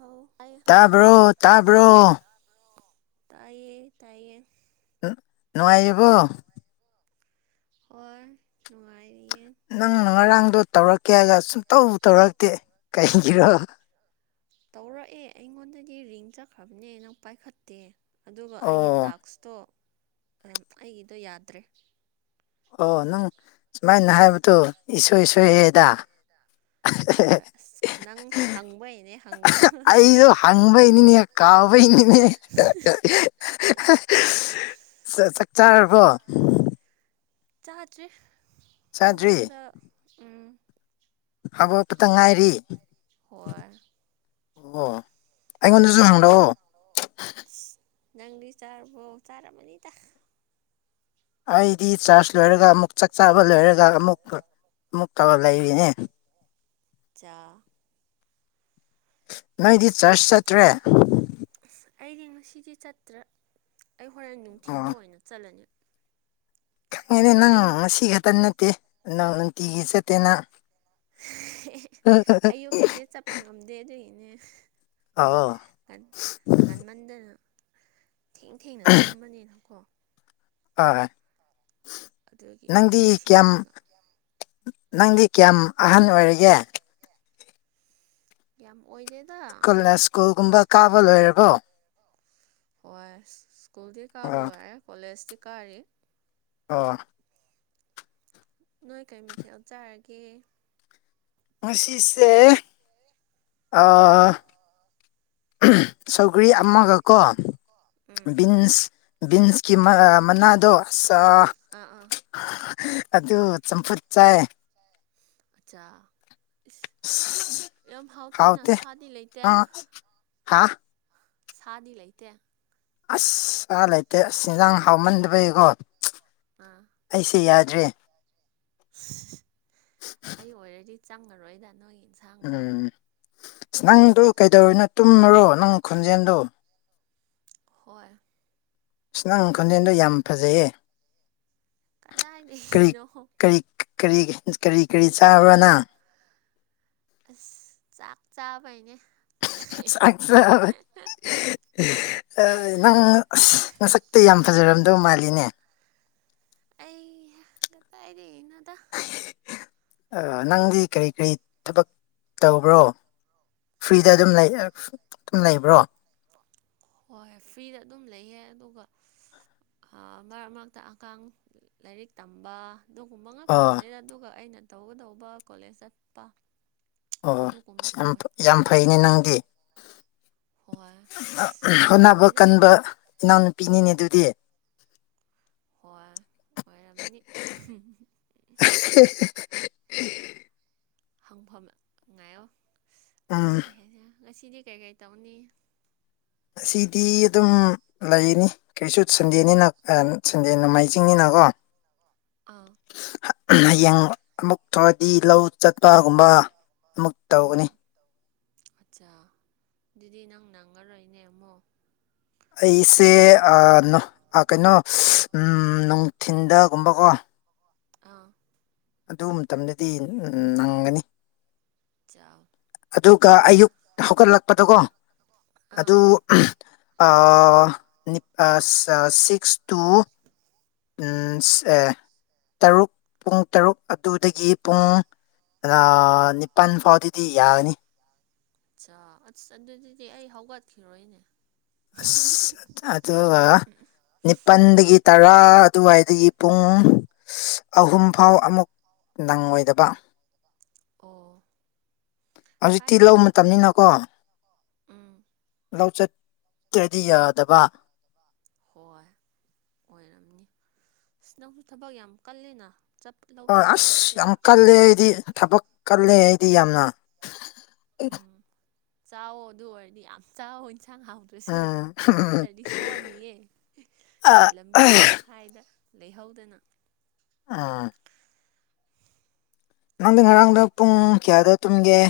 ꯑꯧ ꯑꯩ ꯇꯥꯕ꯭ꯔꯣ ꯇꯥꯕ꯭ꯔꯣ ꯇꯥꯏꯌꯦ ꯇꯥꯏꯌꯦ ꯅꯨꯡꯉꯥꯏꯔꯤꯕꯣ ꯍꯣꯏ ꯅꯨꯡꯉꯥꯏ ꯅꯪ ꯉꯔꯥꯡꯗꯣ ꯇꯧꯔꯛꯀꯦ ꯁꯨꯡꯇꯧ ꯇꯧꯔꯛꯇꯦ ꯀꯩꯒꯤꯔꯣ ꯇꯧꯔꯛꯑꯦ ꯑꯩꯉꯣꯟꯗꯗꯤ ꯔꯤꯡ ꯆꯠꯈ꯭ꯔꯕꯅꯦ ꯅꯪ ꯄꯥꯏꯈꯠꯇꯦ ꯑꯗꯨꯒ ꯑꯩꯒꯤ ꯑꯣ ꯇꯥꯛꯁꯇꯣ ꯑꯩꯒꯤꯗꯣ ꯌꯥꯗ꯭ꯔꯦ ꯑꯣ ꯅꯪ ꯁꯨꯃꯥꯏꯅ ꯍꯥꯏꯕꯗꯨꯣ ꯏꯁꯣꯏ ꯑꯥ ꯁꯣꯏꯌꯦꯗ ꯍꯣꯏ ꯑꯁ ꯅꯪꯁꯨ ꯍꯪꯕꯩꯅꯦ ꯍꯪꯒꯗꯅꯗꯤ ꯑꯩꯗꯣ ꯍꯪꯕꯩꯅꯤꯅꯦ ꯀꯥꯎꯕꯩꯅꯤꯅꯦ ꯑꯩ ꯆꯥꯔꯕꯣ ꯆꯥꯗ꯭ꯔꯤ ꯆꯥꯗ꯭ꯔꯤ ꯍꯧꯒꯠꯄꯗ ꯎꯝ ꯍꯧꯒꯠꯄꯕꯇꯪ ꯉꯥꯏꯔꯤ ꯍꯣꯏ ꯑꯣ ꯑꯩꯉꯣꯟꯗꯁꯨ ꯆꯔ ꯍꯪꯂꯛꯑꯣ ꯅꯪꯗꯤ ꯆꯥꯔꯕꯣ ꯆꯔꯝꯃꯅꯤ ꯇꯥ ꯑꯩꯗꯤ ꯆꯥꯔꯖ ꯂꯣꯏꯔꯒ ꯑꯃꯨꯛ ꯆꯥꯛ ꯆꯥꯕ ꯂꯣꯏꯔꯒ ꯑꯃꯨꯛ ꯑꯃꯨꯛ ꯇꯧ ꯂꯩꯕꯤꯅꯦ ꯆꯥ ꯅꯣꯏꯗꯤ ꯆꯔꯆ ꯆꯠꯇ꯭ꯔꯦ ꯑꯩꯗꯤ ꯉꯁꯤꯗꯤ ꯆꯠꯇ꯭ꯔ ꯑꯩ ꯍꯣꯔꯦꯟ ꯑꯣ ꯅꯨꯡꯊꯤꯟꯗ ꯑꯣꯏꯅ ꯆꯠꯂꯅꯤ ꯈꯪꯉꯦꯅꯦ ꯅꯪ ꯑꯌꯨꯛ ꯉꯁꯤ ꯈꯛꯇ ꯅꯠꯇꯦ ꯅꯪ ꯅꯨꯡꯇꯤꯒꯤ ꯆꯠꯇꯦ ꯅꯪ ꯑꯌꯨꯀꯤꯁꯦ ꯆꯠꯄ ꯉꯝꯗꯦ ꯑꯗꯨꯒꯤꯅꯦ ꯑꯧ ꯀꯟ ꯉꯟꯃꯟꯗ ꯊꯦꯡ ꯊꯦꯡꯅ ꯇꯨꯝꯕꯅꯤꯅꯀꯣ ꯍꯣꯏꯣꯏ ꯑꯗꯨꯗꯒꯤ ꯅꯨꯡꯊꯤꯤꯟꯒ ꯅꯪꯗꯤ ꯀꯌꯥꯝ ꯑꯍꯟ ꯑꯣꯏꯔꯤꯒꯦ ꯌꯥꯝ ꯑꯣꯏꯗꯦꯗ ꯀꯣꯂ ꯁ꯭ꯀꯨꯜꯒꯨꯝꯕ ꯀꯥꯕ ꯂꯣꯏꯦꯔꯕꯣ ꯍꯣꯏ ꯁ꯭ꯀꯨꯜꯗꯤ ꯀꯥꯕ ꯑꯣ ꯂꯣꯏꯔꯦ ꯀꯣꯂꯦꯖꯇꯤ ꯀꯥꯔꯤ ꯑ ꯅꯣꯏ ꯀꯔꯤꯃꯊꯦꯜ ꯂꯧꯞ ꯆꯔꯒꯦ ꯃꯁꯤꯁꯤꯁꯦ ꯑ ꯎꯝ ꯁꯧꯒꯔꯤ ꯑꯃꯒꯀꯣ ꯎꯝ ꯕꯤꯟꯁ ꯕꯤꯟꯁꯀꯤ ꯃꯅꯥꯗꯣ ꯑꯗꯨ ꯑꯥ ꯑꯥ ꯑꯗꯨ ꯆꯝꯄꯨꯠ ꯆꯥꯏ ꯑꯆꯥꯆꯥ ꯑꯁ, ꯌꯥꯝ ꯍꯥꯎꯇꯦꯅ ꯁꯥꯗꯤ ꯂꯩꯇꯦ ꯍꯥꯥ ꯁꯥꯗꯤ ꯂꯩꯇꯦ ꯑꯁ ꯂꯩꯇꯦ ꯑꯁ ꯏꯟꯖꯥꯡ ꯍꯥꯎꯃꯟꯗꯕꯩꯀꯣ ꯑꯥ ꯑꯩꯁꯦ ꯌꯥ ꯔꯤ ꯑꯩ ꯑꯣꯏꯔꯗꯤ ꯆꯪꯉꯔꯣꯏꯗ ꯅꯣꯏꯒꯤ ꯌꯦꯟꯁꯥꯡꯗꯣ ꯎꯝ ꯑꯁ ꯅꯪꯗꯨ ꯀꯩꯗꯧꯔꯤꯅꯣ ꯇꯨꯝꯃꯨꯔꯣ ꯅꯪ ꯈꯣꯟꯖꯦꯜꯗꯣ ꯍꯣꯏ ꯁꯅꯪ ꯈꯣꯟꯖꯦꯜꯗꯣ ꯌꯥꯝ ꯐꯖꯩꯌꯦ ꯀꯗꯥꯏ ꯀꯔꯤ ꯂꯩꯗꯣ ꯀꯔꯤ ꯀꯔꯤ ꯀꯔꯤ ꯀꯔꯤ ꯆꯥꯕ꯭ꯔꯅ ꯑꯁ ꯆꯥꯛ ꯆꯥꯕꯩꯅꯦ ꯆꯁ ꯅꯪ ꯉꯁꯛꯇ ꯌꯥꯝ ꯐꯖꯔꯝꯗꯧ ꯃꯥꯜꯂꯤꯅꯦ ꯑꯩꯍꯄꯥꯏꯔꯤꯅꯗ ꯅꯪꯗꯤ ꯀꯔꯤ ꯀꯔꯤ ꯊꯕꯛ ꯇꯧꯕ꯭ꯔꯣ ꯐ꯭ꯔꯤꯗ ꯑꯗꯨꯝ ꯂꯩ ꯑꯗꯨꯝ ꯂꯩꯕ꯭ꯔꯣ ꯍꯣꯏ ꯐ꯭ꯔꯤꯗ ꯑꯗꯨꯝ ꯂꯩꯌꯦ ꯑꯗꯨꯒ ꯃꯔꯛ ꯃꯔꯛꯇ ꯑꯉꯥꯡ ꯂꯥꯏꯔꯤꯛ ꯇꯝꯕ ꯑꯗꯨꯒꯨꯝꯕ ꯉꯥꯛ ꯑꯣ ꯅꯪꯗ ꯑꯗꯨꯒ ꯑꯩꯅ ꯇꯧꯒꯗꯧꯕ ꯀꯣꯂꯦꯖ ꯆꯠꯄ ꯑꯣ ꯑꯗꯨꯒꯨꯝꯕ ꯌꯥꯝ ꯇꯧꯋꯦ ꯌꯥꯝ ꯐꯩꯅꯦ ꯅꯪꯗꯤ ꯍꯣꯏ ꯑꯁ ꯌꯥꯝ ꯍꯣꯠꯅꯕ ꯐꯠꯇꯦꯗ ꯀꯟꯕ ꯏꯅꯥꯎꯅꯨꯄꯤꯅꯤꯅꯦ ꯑꯗꯨꯗꯤ ꯍꯣꯏ ꯑꯣꯏꯔꯝꯅꯤ [unintelligible] ꯍꯪꯐꯝ ꯉꯥꯏꯣ ꯎꯝ ꯑꯇꯩ ꯀꯩ ꯍꯥꯏꯅꯤ ꯉꯁꯤꯗꯤ ꯀꯩꯀꯩ ꯇꯧꯅꯤ ꯑꯁꯤꯗꯤ ꯑꯗꯨꯝ ꯂꯩꯅꯤ ꯀꯩꯁꯨ ꯁꯟꯗꯦꯅꯤꯅ ꯁꯟꯗꯦ ꯅꯣꯡꯃꯥꯏꯖꯤꯡꯅꯤꯅ ꯀꯣ ꯑꯥ ꯍꯌꯦꯡ ꯑꯃꯨꯛ ꯊꯧꯔꯗꯤ ꯂꯧ ꯆꯠꯄꯒꯨꯝꯕ ꯑꯃꯨꯛ ꯎꯝ ꯇꯧꯒꯅꯤ ꯑꯠꯆꯥ ꯑꯗꯨꯗꯤ ꯅꯪ ꯅꯪꯉꯔꯣꯏꯅꯦ ꯑꯃꯃꯣ ꯑꯩꯁꯦ ꯀꯩꯅꯣ ꯅꯨꯡꯊꯤꯟꯗꯒꯨꯝꯕꯀꯣ ꯑꯥ ꯑꯗꯨ ꯃꯇꯝꯗꯗꯤ ꯅꯪꯒꯅꯤ ꯆꯥꯎ ꯑꯗꯨꯒ ꯑꯌꯨꯛ ꯍꯧꯒꯠꯂꯛꯄꯗꯀꯣ ꯑꯥ ꯑꯗꯨ ꯑꯄꯥ ꯁꯤꯛꯁ ꯇꯨ ꯎꯝ ꯇꯔꯨꯛ ꯄꯨꯡ ꯇꯔꯨꯛ ꯑꯗꯨꯗꯒꯤ ꯄꯨꯡ ꯑꯗ ꯅꯤꯄꯥꯜ ꯐꯥꯎꯗꯤꯗꯤ ꯌꯥꯒꯅꯤ ꯑꯆꯥ ꯑ ꯑꯗꯨꯗꯤ ꯑꯩ ꯍꯧꯒꯠꯈꯤꯔꯣꯏꯅꯦ ꯑꯁ ꯑꯗ ꯅꯤꯡꯅꯤꯄꯟꯒꯤ ꯇꯔꯥ ꯑꯗꯨꯋꯥꯏꯗꯒꯤ ꯄꯨꯡ ꯑꯍꯨꯝꯐꯥꯎ ꯑꯃꯨꯛ ꯅꯪꯉꯣꯏꯗꯕ ꯑꯣ ꯍꯧꯖꯤꯛꯇꯤ ꯂ ꯀꯥꯏꯗꯦꯗ ꯃꯇꯝꯅꯤꯅꯀꯣ ꯎꯝ ꯂꯧ ꯆꯠ ꯇꯗꯤ ꯌꯥꯗꯕ ꯍꯣꯏ ꯑꯣꯏꯔꯝꯅꯤ ꯅꯪꯁꯨ ꯊꯕꯛ ꯌꯥꯝ ꯀꯜꯂꯤꯅ ꯆꯞ ꯂꯧ ꯍꯣꯏ ꯆꯠꯄ ꯑꯁ ꯍꯥꯏꯕꯁꯦ ꯌꯥꯝ ꯀꯜꯂꯦ ꯑꯩꯗꯤ ꯊꯕꯛ ꯀꯜꯂꯦ ꯑꯩꯗꯤ ꯌꯥꯝꯅ ꯏ ꯆꯥꯣ ꯑꯗꯨ ꯑꯣꯏꯔꯅꯤ ꯌꯥꯝ ꯆꯥ ꯍꯟꯁꯥꯡ ꯍꯥꯎꯗ꯭ꯔꯁꯨ ꯎꯝ ꯅꯠꯇ꯭ꯔꯗꯤ ꯁꯣꯟꯅꯤꯌꯦ ꯑ ꯂꯝꯕꯤ ꯇꯪꯈꯥꯏꯗ ꯂꯩꯍꯧꯗꯅ ꯑꯥ ꯅꯪꯗꯤ ꯉꯔꯥꯡꯗ ꯄꯨꯡ ꯀꯌꯥꯗ ꯇꯨꯝꯒꯦ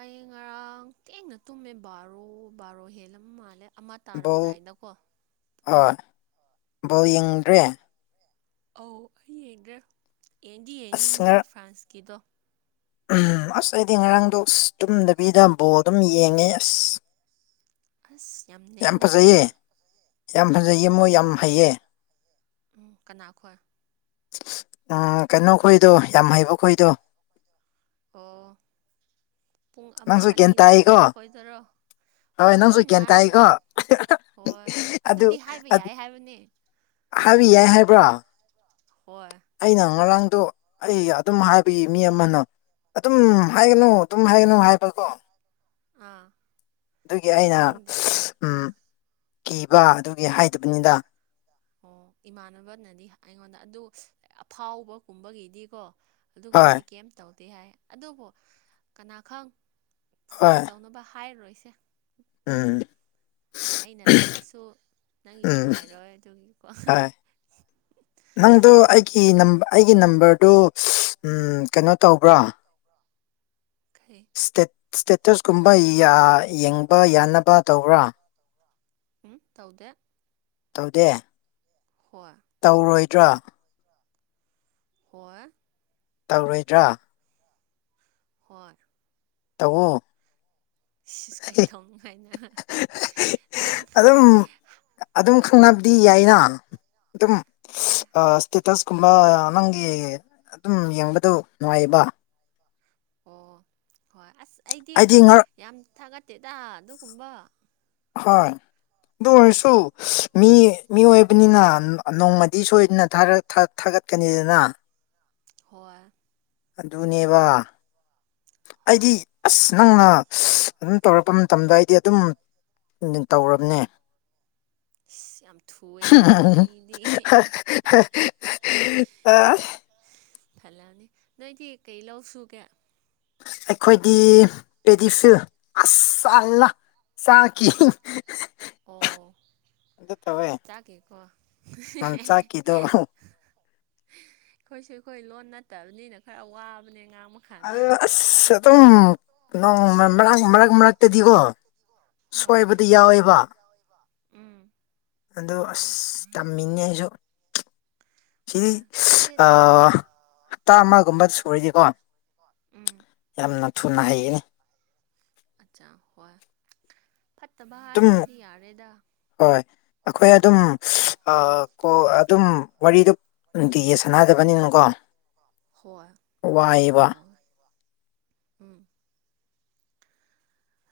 ꯑꯩ ꯉꯔꯥꯡ ꯊꯦꯡꯅ ꯇꯨꯝꯃꯦ ꯕꯥꯔꯣ ꯕꯥꯔꯣ ꯍꯦꯜꯂꯝ ꯃꯥꯜꯂꯦ ꯑꯃ ꯕꯣꯜ ꯇꯥꯔꯝꯗꯥꯏꯗꯀꯣ ꯊꯨꯝꯃꯦ ꯕꯧ ꯌꯦꯡꯗ꯭ꯔꯦ ꯑꯧ ꯑꯩ ꯌꯦꯡꯗ꯭ꯔꯦ ꯌꯦꯡꯗꯤ ꯑꯁ ꯌꯦꯡꯅꯤꯡꯕꯅꯦ ꯉꯔꯥꯡ ꯐ꯭ꯔꯥꯟꯁꯀꯤꯗꯣ ꯑꯁ ꯑꯩꯗꯤ ꯉꯔꯥꯡꯗꯣ ꯑꯁ ꯇꯨꯝꯗꯕꯤꯗ ꯕꯣ ꯑꯗꯨꯝ ꯌꯦꯡꯉꯦ ꯑꯁ ꯑꯁ ꯌꯥꯝ ꯅꯩꯅ ꯐꯖꯩꯌꯦ ꯑꯗꯨꯒ ꯌꯥꯝ ꯐꯖꯩ ꯏꯃꯣ ꯎꯝ ꯌꯥꯝ ꯐꯩꯌꯦ ꯎꯝ ꯀꯅꯥꯈꯣꯏ ꯎꯝ ꯀꯩꯅꯣ ꯈꯣꯏꯗꯣ ꯌꯥꯝ ꯍꯩꯕ ꯈꯣꯏꯗꯣ ꯑꯣ ꯄꯨꯡ ꯑꯃ ꯅꯪꯁꯨ ꯒ꯭ꯌꯥꯟ ꯑꯅꯤꯗ ꯇꯥꯏꯀꯣ ꯁꯥꯟꯅꯕ ꯈꯣꯏꯗꯣꯏꯔꯣ ꯍꯣꯏ ꯅꯪꯁꯨ ꯭ꯦꯟꯟ ꯇꯥꯏꯀꯣ ꯍꯣꯏ ꯑꯗꯨꯗꯤ ꯍꯥꯏꯕ ꯌꯥꯏ ꯍꯥꯏꯕꯅꯤ ꯍꯥꯏꯕꯤ ꯌꯥꯏ ꯍꯥꯏꯕ꯭ꯔꯥ ꯍꯣꯏ ꯑꯩꯅ ꯉꯔꯥꯡꯗꯣ ꯑꯩ ꯑꯗꯨꯝ ꯍꯥꯏꯕ ꯃꯤ ꯑꯃꯅ ꯑꯗꯨꯝ ꯍꯥꯏꯒꯅꯨ ꯑꯗꯨꯝ ꯍꯥꯏꯒꯅꯨ ꯍꯥꯏꯕꯀꯣ ꯑꯥ ꯑꯗꯨꯒꯤ ꯑꯩꯅ ꯈꯪꯗꯦ ꯎ ꯑꯥ ꯀꯤꯕ ꯑꯗꯨꯒꯤ ꯍꯥꯏꯗꯕꯅꯤꯗ ꯑꯣ ꯏꯃꯥꯟꯅꯕꯅꯗꯤ ꯑꯩꯉꯣꯟꯗ ꯑꯗꯨ ꯑꯐꯥꯎꯕꯒꯨꯝꯕꯒꯤꯗꯤꯀꯣ ꯍꯣꯏ ꯑꯗꯨꯒꯨꯝꯕꯗꯤ ꯀꯩꯝ ꯇꯧꯗꯦ ꯍꯥꯏ ꯑꯗꯨꯕꯨ ꯀꯅꯥ ꯈꯪ ꯍꯣꯏ ꯁꯦꯐ ꯇꯧꯅꯕ ꯍꯥꯏꯔꯔꯣꯏꯁꯦ ꯎꯝ ꯑꯩꯅ ꯂꯥꯜꯂꯁꯨ ꯅꯪꯒꯤ ꯎꯝ ꯅꯨꯡꯉꯥꯏꯔꯣꯏ ꯑꯗꯨꯒꯤꯀꯣ ꯍꯣꯏ ꯅꯪꯗꯣ ꯑꯩꯒꯤ ꯑꯩꯒꯤ ꯅꯝꯕꯔꯗꯨꯣ ꯀꯩꯅꯣ ꯇꯧꯕ꯭ꯔꯥ ꯀꯩ ꯁꯇꯦꯠ ꯁ꯭ꯇꯦꯇꯁ ꯀꯨꯝꯕ ꯌꯦꯡꯕ ꯌꯥꯅꯕ ꯇꯧꯕ꯭ꯔꯥ ꯎꯝ ꯇꯧꯗꯦ ꯇꯧꯗꯦ ꯍꯣꯏ ꯇꯧꯔꯣꯏꯗ꯭ꯔꯥ ꯍꯣꯏ ꯇꯧꯔꯣꯏꯗ꯭ꯔꯥ ꯍꯔ ꯇꯎ ꯁꯤ ꯀꯩ ꯊꯧꯅꯅꯨꯡ ꯍꯥꯏꯥꯏꯅ ꯅꯪ ꯑꯗꯨꯝ ꯑꯗꯨꯝ ꯈꯪꯅꯕꯗꯤ ꯌꯥꯏꯅ ꯑꯗꯨꯝ ꯍꯣꯏ ꯇꯁꯀꯨꯝꯕ ꯅꯪꯒꯤ ꯑꯗꯨꯝ ꯌꯦꯡꯕꯗꯣ ꯅꯨꯡꯉꯥꯏꯌꯦꯕ ꯑꯣ ꯍꯣꯏ ꯑꯁ ꯑꯩꯗꯤ ꯌꯥꯝ ꯊꯥꯒꯠꯇꯦꯗ ꯑꯗꯨꯒꯨꯝꯕ ꯍꯣꯏ ꯑꯗꯨ ꯑꯣꯏꯔꯁꯨ ꯃꯤ ꯃꯤ ꯑꯣꯏꯕꯅꯤꯅ ꯅꯣꯡꯃꯗꯤ ꯁꯣꯏꯗꯅ ꯠ ꯀꯅꯤꯗꯅ ꯍ ꯑꯗꯨꯅꯦꯕ ꯑꯩꯗꯤ ꯍꯣꯏ ꯑꯁ ꯅꯪꯅ ꯑꯗꯨꯝ ꯇꯧꯔꯛꯄ ꯃꯇꯝꯗ ꯑꯩꯗꯤ ꯑꯗꯨꯝ ꯇꯧꯔꯕꯅꯦ [unintelligible] ꯊꯨꯑꯦꯀꯣ ꯃꯤꯗꯤ ꯑ ꯊꯜꯂꯑꯅꯤ ꯅꯣꯏꯗꯤ ꯀꯩ ꯂꯧ ꯁꯒꯦ ꯑꯩꯈꯣꯏꯗꯤ ꯄꯦꯗꯤꯐꯤꯜ ꯑꯁꯅ ꯆꯥꯈꯤ ꯑꯣ ꯇꯧꯋꯦ ꯆꯥ ꯀꯦ ꯀꯣ ꯎꯝ, ꯆꯥꯛꯀꯤꯗꯣ ꯑꯩꯈꯣꯏꯁꯨ ꯑꯩꯈꯣꯏ ꯂꯣꯟ ꯅꯠꯇꯕꯅꯤꯅ ꯈꯔ ꯋꯥꯕꯅꯦ ꯉꯥꯡ ꯑ ꯑꯁ ꯑꯗꯨꯝ ꯀ ꯃꯔꯛ ꯃꯔꯛ ꯃꯔꯛꯇꯗꯤꯀꯣ ꯍꯣꯏ ꯁꯣꯏꯕꯗꯤ ꯌꯥꯎꯋꯦꯕ ꯎꯝ ꯑꯗꯣ ꯑꯁ ꯇꯝꯃꯤꯅꯦ ꯑꯩꯁꯨ ꯁꯤ ꯍꯣꯏ ꯀꯥꯏꯗꯦꯗ ꯍꯞꯇꯥ ꯑꯃꯒꯨꯝꯕ ꯁꯔꯤꯗꯤꯀꯣ ꯎꯝ ꯌꯥꯝꯅ ꯊꯨꯅ ꯍꯩꯌꯦ ꯑꯠꯆꯥ ꯍꯣꯏ ꯐꯠꯇꯕ ꯑꯗꯨꯝ ꯍꯥꯏꯗ꯭ꯔꯗꯤ ꯌꯥꯔꯦꯗ ꯍꯣꯏ ꯑꯩꯈꯣꯏ ꯑꯗꯨꯝ ꯀꯣ ꯑꯗꯨꯝ ꯋꯥꯔꯤꯗꯨ ꯅꯨꯡꯇꯤꯒꯤ ꯁꯥꯟꯅꯥꯗꯕꯅꯤꯅꯀꯣ ꯍꯣꯏ ꯎꯝ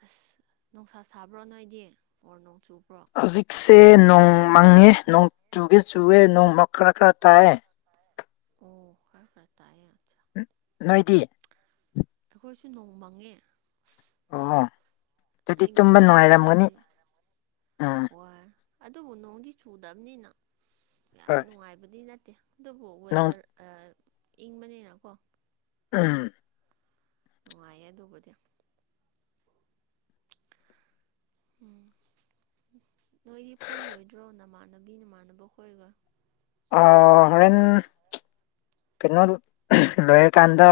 ꯑꯁ ꯅꯨꯡꯁꯥ ꯁꯥꯕ꯭ꯔꯣ ꯅꯣꯏꯗꯤ ꯑꯣꯔ ꯅꯣꯡꯆꯨ ꯍꯧꯖꯤꯛꯁꯦ ꯅꯣꯡ ꯃꯪꯉꯦ ꯅꯣꯡ ꯆꯨꯒꯦ ꯆꯨꯋꯦ ꯅꯣꯡꯃ ꯈꯔ ꯈꯔ ꯇꯥꯏꯑ ꯑꯣ ꯀꯇꯥꯑ ꯅꯣꯏꯇ ꯑꯩꯈꯣꯏꯁꯨ ꯅꯣꯡ ꯃꯪꯉꯦ ꯑꯁ ꯑꯣ ꯑꯗꯨꯗꯤ ꯑꯩꯒꯤ ꯇꯨꯝꯕ ꯃꯪꯗ ꯅꯨꯡꯉꯥꯏꯔꯝꯒꯅꯤ ꯀꯥꯔꯗꯤ ꯎꯝ ꯍꯣꯏ ꯑꯗꯨꯕꯨ ꯅꯣꯡꯗꯤ ꯆꯨꯗꯕꯅꯤꯅ ꯌꯥꯝ ꯍꯣꯏ ꯅꯨꯡꯉꯥꯏꯕꯗꯤ ꯅꯠꯇꯦ ꯑꯗꯨꯕꯨ ꯅꯣꯡ ꯋꯦꯗꯔ ꯏꯪꯕꯅꯤꯅꯀꯣ ꯎꯝ ꯅꯨꯡꯉꯥꯏꯌꯦ ꯑꯗꯨꯕꯨꯗꯤ ꯎꯝ ꯅꯣꯏꯗꯤ ꯄꯨꯜꯂꯣꯏꯗ꯭ꯔꯣ ꯅꯃꯥꯟꯅꯕꯤ ꯅꯃꯥꯟꯅꯕꯈꯣꯏꯒ ꯍꯦꯟ ꯀꯩꯅꯣ ꯂꯣꯏꯔꯀꯥꯟꯗ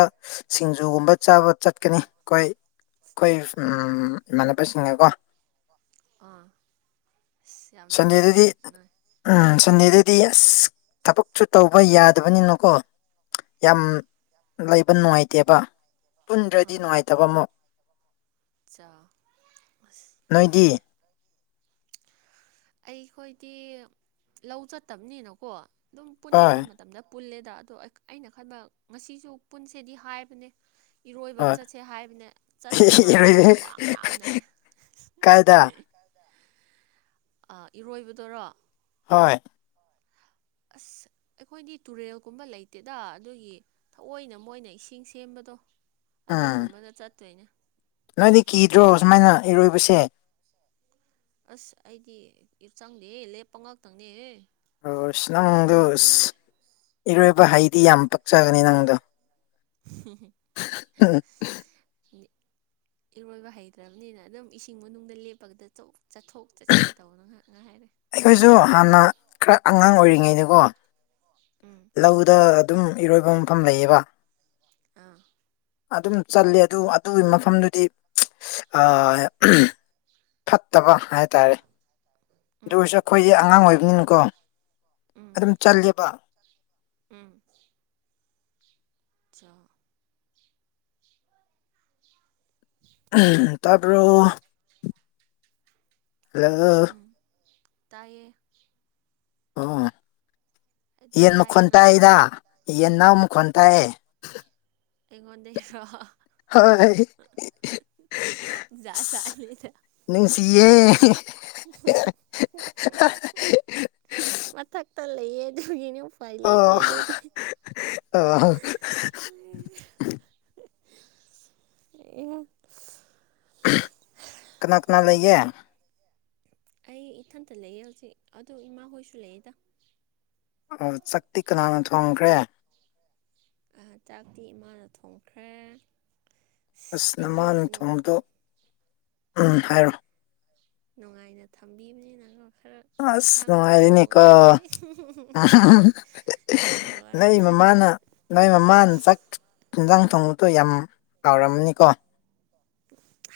ꯁꯤꯡꯖꯨꯒꯨꯝꯕ ꯆꯥꯕ ꯆꯠꯀꯅꯤ ꯑꯩꯈꯣꯏ ꯑꯩꯈꯣꯏ ꯎꯝ ꯎ ꯏꯃꯥꯟꯅꯕꯁꯤꯡꯒꯀꯣ ꯑꯥ ꯑꯁ ꯌꯥꯝ ꯅꯨꯡꯉꯥꯏꯅꯦ ꯅꯣꯏ ꯗꯤ ꯑꯁ ꯊꯕꯛꯁꯨꯨ ꯇꯧꯕ ꯌꯥꯗꯕꯅꯤꯅꯀꯣ ꯌꯥꯝ ꯑꯥ ꯂꯩꯕ ꯅꯨꯡꯉꯥꯏꯇꯦꯕ ꯄꯨꯟꯗ꯭ꯔꯗꯤ ꯅꯨꯡꯉꯥꯏꯇꯕ ꯑꯃꯨꯛ ꯃꯆꯥ ꯌꯥꯝ ꯅꯣꯏꯗꯤ ꯐꯥꯏꯅ ꯑꯩꯈꯣꯏꯗꯤ ꯂꯧ ꯆꯠꯇꯕꯅꯤꯅꯀꯣ ꯑꯗꯨꯝ ꯍꯣꯏ ꯄꯨꯅꯤꯡꯕ ꯃꯇꯝꯗ ꯄꯨꯜꯂꯦꯗ ꯑꯗꯣ ꯑꯩ ꯑꯩꯅ ꯈꯟꯕ ꯉꯁꯤꯁꯨ ꯄꯨꯟꯁꯦꯗꯤ ꯍꯥꯏꯕꯅꯦ ꯏꯔꯣꯏꯕ ꯍꯣꯏ ꯆꯠꯁꯦ ꯍꯥꯏꯕꯅꯦ ꯆꯠꯇꯣꯏ ꯃꯥꯟꯗꯦ ꯑꯩ ꯈ꯭ꯋꯥꯡ ꯌꯥꯝ ꯅꯥꯏ ꯀꯥꯏꯗ ꯑꯥ ꯏꯔꯣꯏꯕꯗꯨꯔꯣ ꯍꯣꯏ ꯑꯁ ꯑꯩꯈꯣꯏꯗꯤ ꯇꯨꯔꯦꯜꯒꯨꯝꯕ ꯂꯩꯇꯦꯗ ꯑꯗꯨꯒꯤ ꯊꯑꯣꯏꯅ ꯃꯣꯏꯅ ꯏꯁꯤꯡ ꯁꯦꯝꯕꯗꯣ ꯎꯝ ꯑꯗꯨꯒꯨꯝꯕꯅ ꯆꯠꯇꯣꯏꯅꯦ ꯅꯣꯏꯗꯤ ꯀꯤꯗ꯭ꯔꯣ ꯁꯨꯃꯥꯏꯅ ꯏꯔꯣꯏꯕꯁꯦ ꯑꯁ ꯑꯩꯗꯤ ꯆꯪꯗꯦꯍꯦ ꯂꯦꯞꯄ ꯉꯥꯛꯇꯪꯅꯦꯍꯦ ꯑꯁ ꯏꯔꯣꯏꯕ ꯅꯪꯗꯣ ꯍꯩꯇꯦꯍꯦ ꯑꯁ ꯏꯔꯣꯏꯕ ꯍꯩꯗꯤ ꯌꯥꯝ ꯄꯛꯆꯒꯅꯤ ꯅꯪꯗꯣ ꯍꯨꯡ ꯍꯨꯡ ꯍ ꯏꯔꯣꯏꯕ ꯍꯩꯇ꯭ꯔꯕꯅꯤꯅ ꯑꯗꯨꯝ ꯏꯁꯤꯡ ꯃꯅꯨꯡꯗ ꯂꯦꯞꯄꯒꯗ ꯆꯣꯛ ꯆꯠꯊꯣꯛ ꯆꯠꯁꯤꯟ ꯇꯧꯕꯅ ꯉꯥ ꯑꯩꯈꯣꯏꯁꯨ ꯍꯥꯟꯅ ꯈꯔ ꯑꯉꯥꯡ ꯑꯣꯏꯔꯤꯉꯩꯗꯀꯣ ꯎꯝ ꯂꯧꯗ ꯑꯗꯨꯝ ꯏꯔꯣꯏꯕ ꯃꯐꯝ ꯂꯩꯌꯦꯕ ꯑꯥ ꯑꯗꯨꯝ ꯆꯜꯂꯤ ꯑꯗꯨ ꯑꯗꯨꯒꯤ ꯃꯐꯝꯗꯨꯗꯤ ꯑꯥ ꯎꯝ ꯐꯠꯇꯕ ꯍꯥꯏꯇꯥꯔꯦ ꯎꯝ ꯎꯝ ꯑꯗꯨꯑꯣꯏꯔꯁꯨ ꯑꯩꯈꯣꯏꯒꯤ ꯑꯉꯥꯡ ꯑꯣꯏꯕꯅꯤꯅꯀꯣ ꯎꯝ ꯑꯗꯨꯝ ꯆꯠꯂꯦꯕ ꯎꯝ ꯆꯥꯎ ꯎꯝ ꯎꯝ ꯇꯥꯕ꯭ꯔꯣ ꯍꯜꯂꯣ ꯎꯝ ꯇꯥꯏꯌꯦ ꯂꯧꯁꯤꯟꯕ ꯉꯝꯗꯕ ꯑꯗꯨꯝ ꯌꯦꯟ ꯇꯥꯏꯌꯦ ꯈꯣꯟꯇ ꯅꯪ ꯇꯥꯏꯗꯥ ꯍꯥꯏꯕꯗꯣ ꯌꯦꯟꯅꯥꯎ ꯃꯈꯣꯟ ꯇꯥꯏꯌꯦ ꯑꯩꯉꯣꯟꯗꯩꯔꯣ ꯍꯥ ꯍ ꯍꯣꯏ ꯍ ꯍ ꯍ ꯍꯍ ꯑꯁ ꯖꯥ ꯖꯥ ꯂꯤꯗꯥ ꯅꯨꯡꯁꯤꯌꯦ ꯍꯨꯡ ꯍ ꯍꯨꯡ ꯍꯨꯡ ꯍꯨꯡ ꯍꯨꯡ ꯃꯊꯛꯇ ꯂꯩꯌꯦ ꯑꯗꯨꯒꯤꯅꯤ ꯑꯣ ꯍ ꯍ ꯍ ꯍ ꯑꯣ ꯍ ꯍ ꯍ ꯑꯦ ꯀꯅꯥ ꯀꯅꯥ ꯂꯩꯒꯦ ꯑꯩ ꯏꯊꯟꯇ ꯂꯩꯌꯦ ꯍꯧꯖꯤꯛ ꯑꯗꯨ ꯏꯃꯥ ꯍꯣꯏꯁꯨ ꯂꯩꯌꯦꯗ ꯑꯣ ꯆꯥꯛꯇꯤ ꯀꯅꯥꯅ ꯊꯣꯡꯈ꯭ꯔꯦ ꯑ ꯆꯥꯛꯇꯤ ꯏꯃꯥꯅ ꯊꯣꯡꯈ꯭ꯔꯦ ꯑꯁ ꯅꯃꯥꯅ ꯊꯣꯡꯕꯗꯣ ꯎꯝ ꯍꯥꯏꯔꯣ ꯅꯨꯡꯉꯥꯏꯅ ꯊꯝꯕꯤꯕꯅꯤꯅ ꯀꯣ ꯈꯔ ꯑꯁ ꯏꯟꯁꯥꯡꯒꯨꯝꯕꯗꯤ ꯅꯨꯡꯉꯥꯏꯔꯦꯅꯦꯀꯣ ꯊꯣꯡꯍꯟꯗꯣꯏ ꯏ ꯍꯥ ꯍꯥ ꯍꯥꯍ ꯃꯥꯅ ꯅꯣꯏ ꯃꯃꯥꯅ ꯆꯥꯛ ꯏꯟꯖꯥꯡ ꯊꯣꯡꯕꯗꯣ ꯌꯥꯝ ꯀꯥꯎꯔꯝꯅꯤꯀꯣ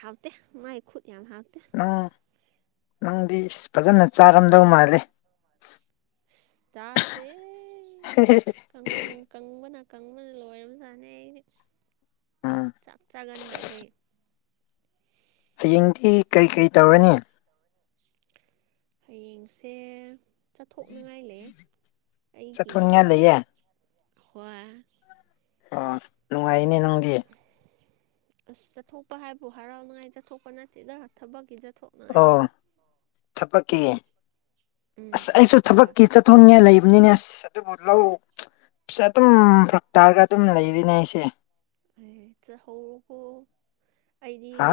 ꯍꯥꯎꯇꯦ ꯃꯥꯏ ꯈꯨꯠ ꯌꯥꯝ ꯍꯥꯎꯇꯦ ꯅꯪ ꯅꯪꯗꯤ ꯐꯖꯅ ꯆꯥꯔꯝꯗꯧ ꯃꯥꯜꯂꯦ ꯑꯁ ꯆꯥꯗꯦ ꯀꯪ ꯀꯪꯕꯅ ꯀꯪꯕꯅ ꯂꯣꯏꯔꯕꯖꯥꯠꯅꯤ ꯑꯩꯗꯤ ꯎꯝ ꯆꯥꯛ ꯆꯥꯒꯟꯗꯕꯩ ꯍꯌꯦꯡꯗꯤ ꯀꯔꯤ ꯀꯔꯤ ꯇꯧꯔꯅꯤ ꯍꯌꯦꯡꯁꯦ ꯆꯠꯊꯣꯛꯅꯤꯡꯉꯥꯏ ꯂꯩꯌꯦ ꯆꯠꯊꯣꯛꯅꯤꯡꯉꯥꯏ ꯂꯩꯌꯦ ꯀ꯭ꯋꯥ ꯑ ꯅꯨꯡꯉꯥꯏꯅꯦ ꯅꯪꯗꯤ ꯑꯁ ꯆꯠꯊꯣꯛꯄ ꯍꯥꯏꯕꯨ ꯍꯔꯥꯎꯅꯤꯉꯥꯏ ꯆꯠꯊꯣꯛꯄ ꯅꯠꯇꯦꯗ ꯊꯕꯛꯀꯤ ꯆꯠ ꯑꯣ ꯊꯕꯛꯀꯤ ꯎꯝ ꯑꯁ ꯑꯩꯁꯨ ꯍꯣꯏ ꯊꯕꯛꯀꯤ ꯆꯠꯊꯣꯡꯅꯤꯡꯉꯥꯏ ꯂꯩꯕ ꯅꯤꯅꯦꯁ ꯑꯗꯨꯕꯨ ꯂꯧꯁꯦ ꯑꯗꯨꯝ ꯐꯔꯛ ꯇꯥꯔꯒ ꯑꯗꯨꯝ ꯂꯩꯔꯤꯅꯦ ꯑꯩꯁꯦ ꯆꯥꯛꯍꯧꯕꯕꯨ ꯑꯩꯗꯤ ꯍꯥ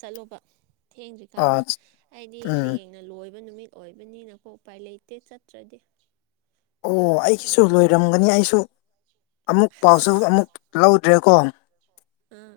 ꯆꯠꯂꯨꯕ ꯑꯥ ꯊꯦꯡꯗ꯭ꯔꯤꯀꯥꯟꯗ ꯑꯩꯗꯤ ꯎꯝ ꯍꯌꯦꯡꯅ ꯂꯣꯏꯕ ꯅꯨꯃꯤꯠ ꯑꯣꯏꯕꯅꯤꯅꯀꯣ ꯎꯄꯥꯏ ꯂꯩꯇꯦ ꯆꯠꯇ꯭ꯔꯗꯤ ꯑꯣ ꯑꯗꯨꯒꯤ ꯑꯩꯒꯤꯁꯨ ꯆꯠꯇꯣꯏꯅꯦ ꯂꯣꯏꯔꯝꯒꯅꯤ ꯑꯩꯁꯨ ꯑꯃꯨꯛ ꯄꯥꯎꯁꯨ ꯑꯃꯨꯛ ꯑꯁ ꯂꯧꯗ꯭ꯔꯦꯀꯣꯪ ꯑꯥ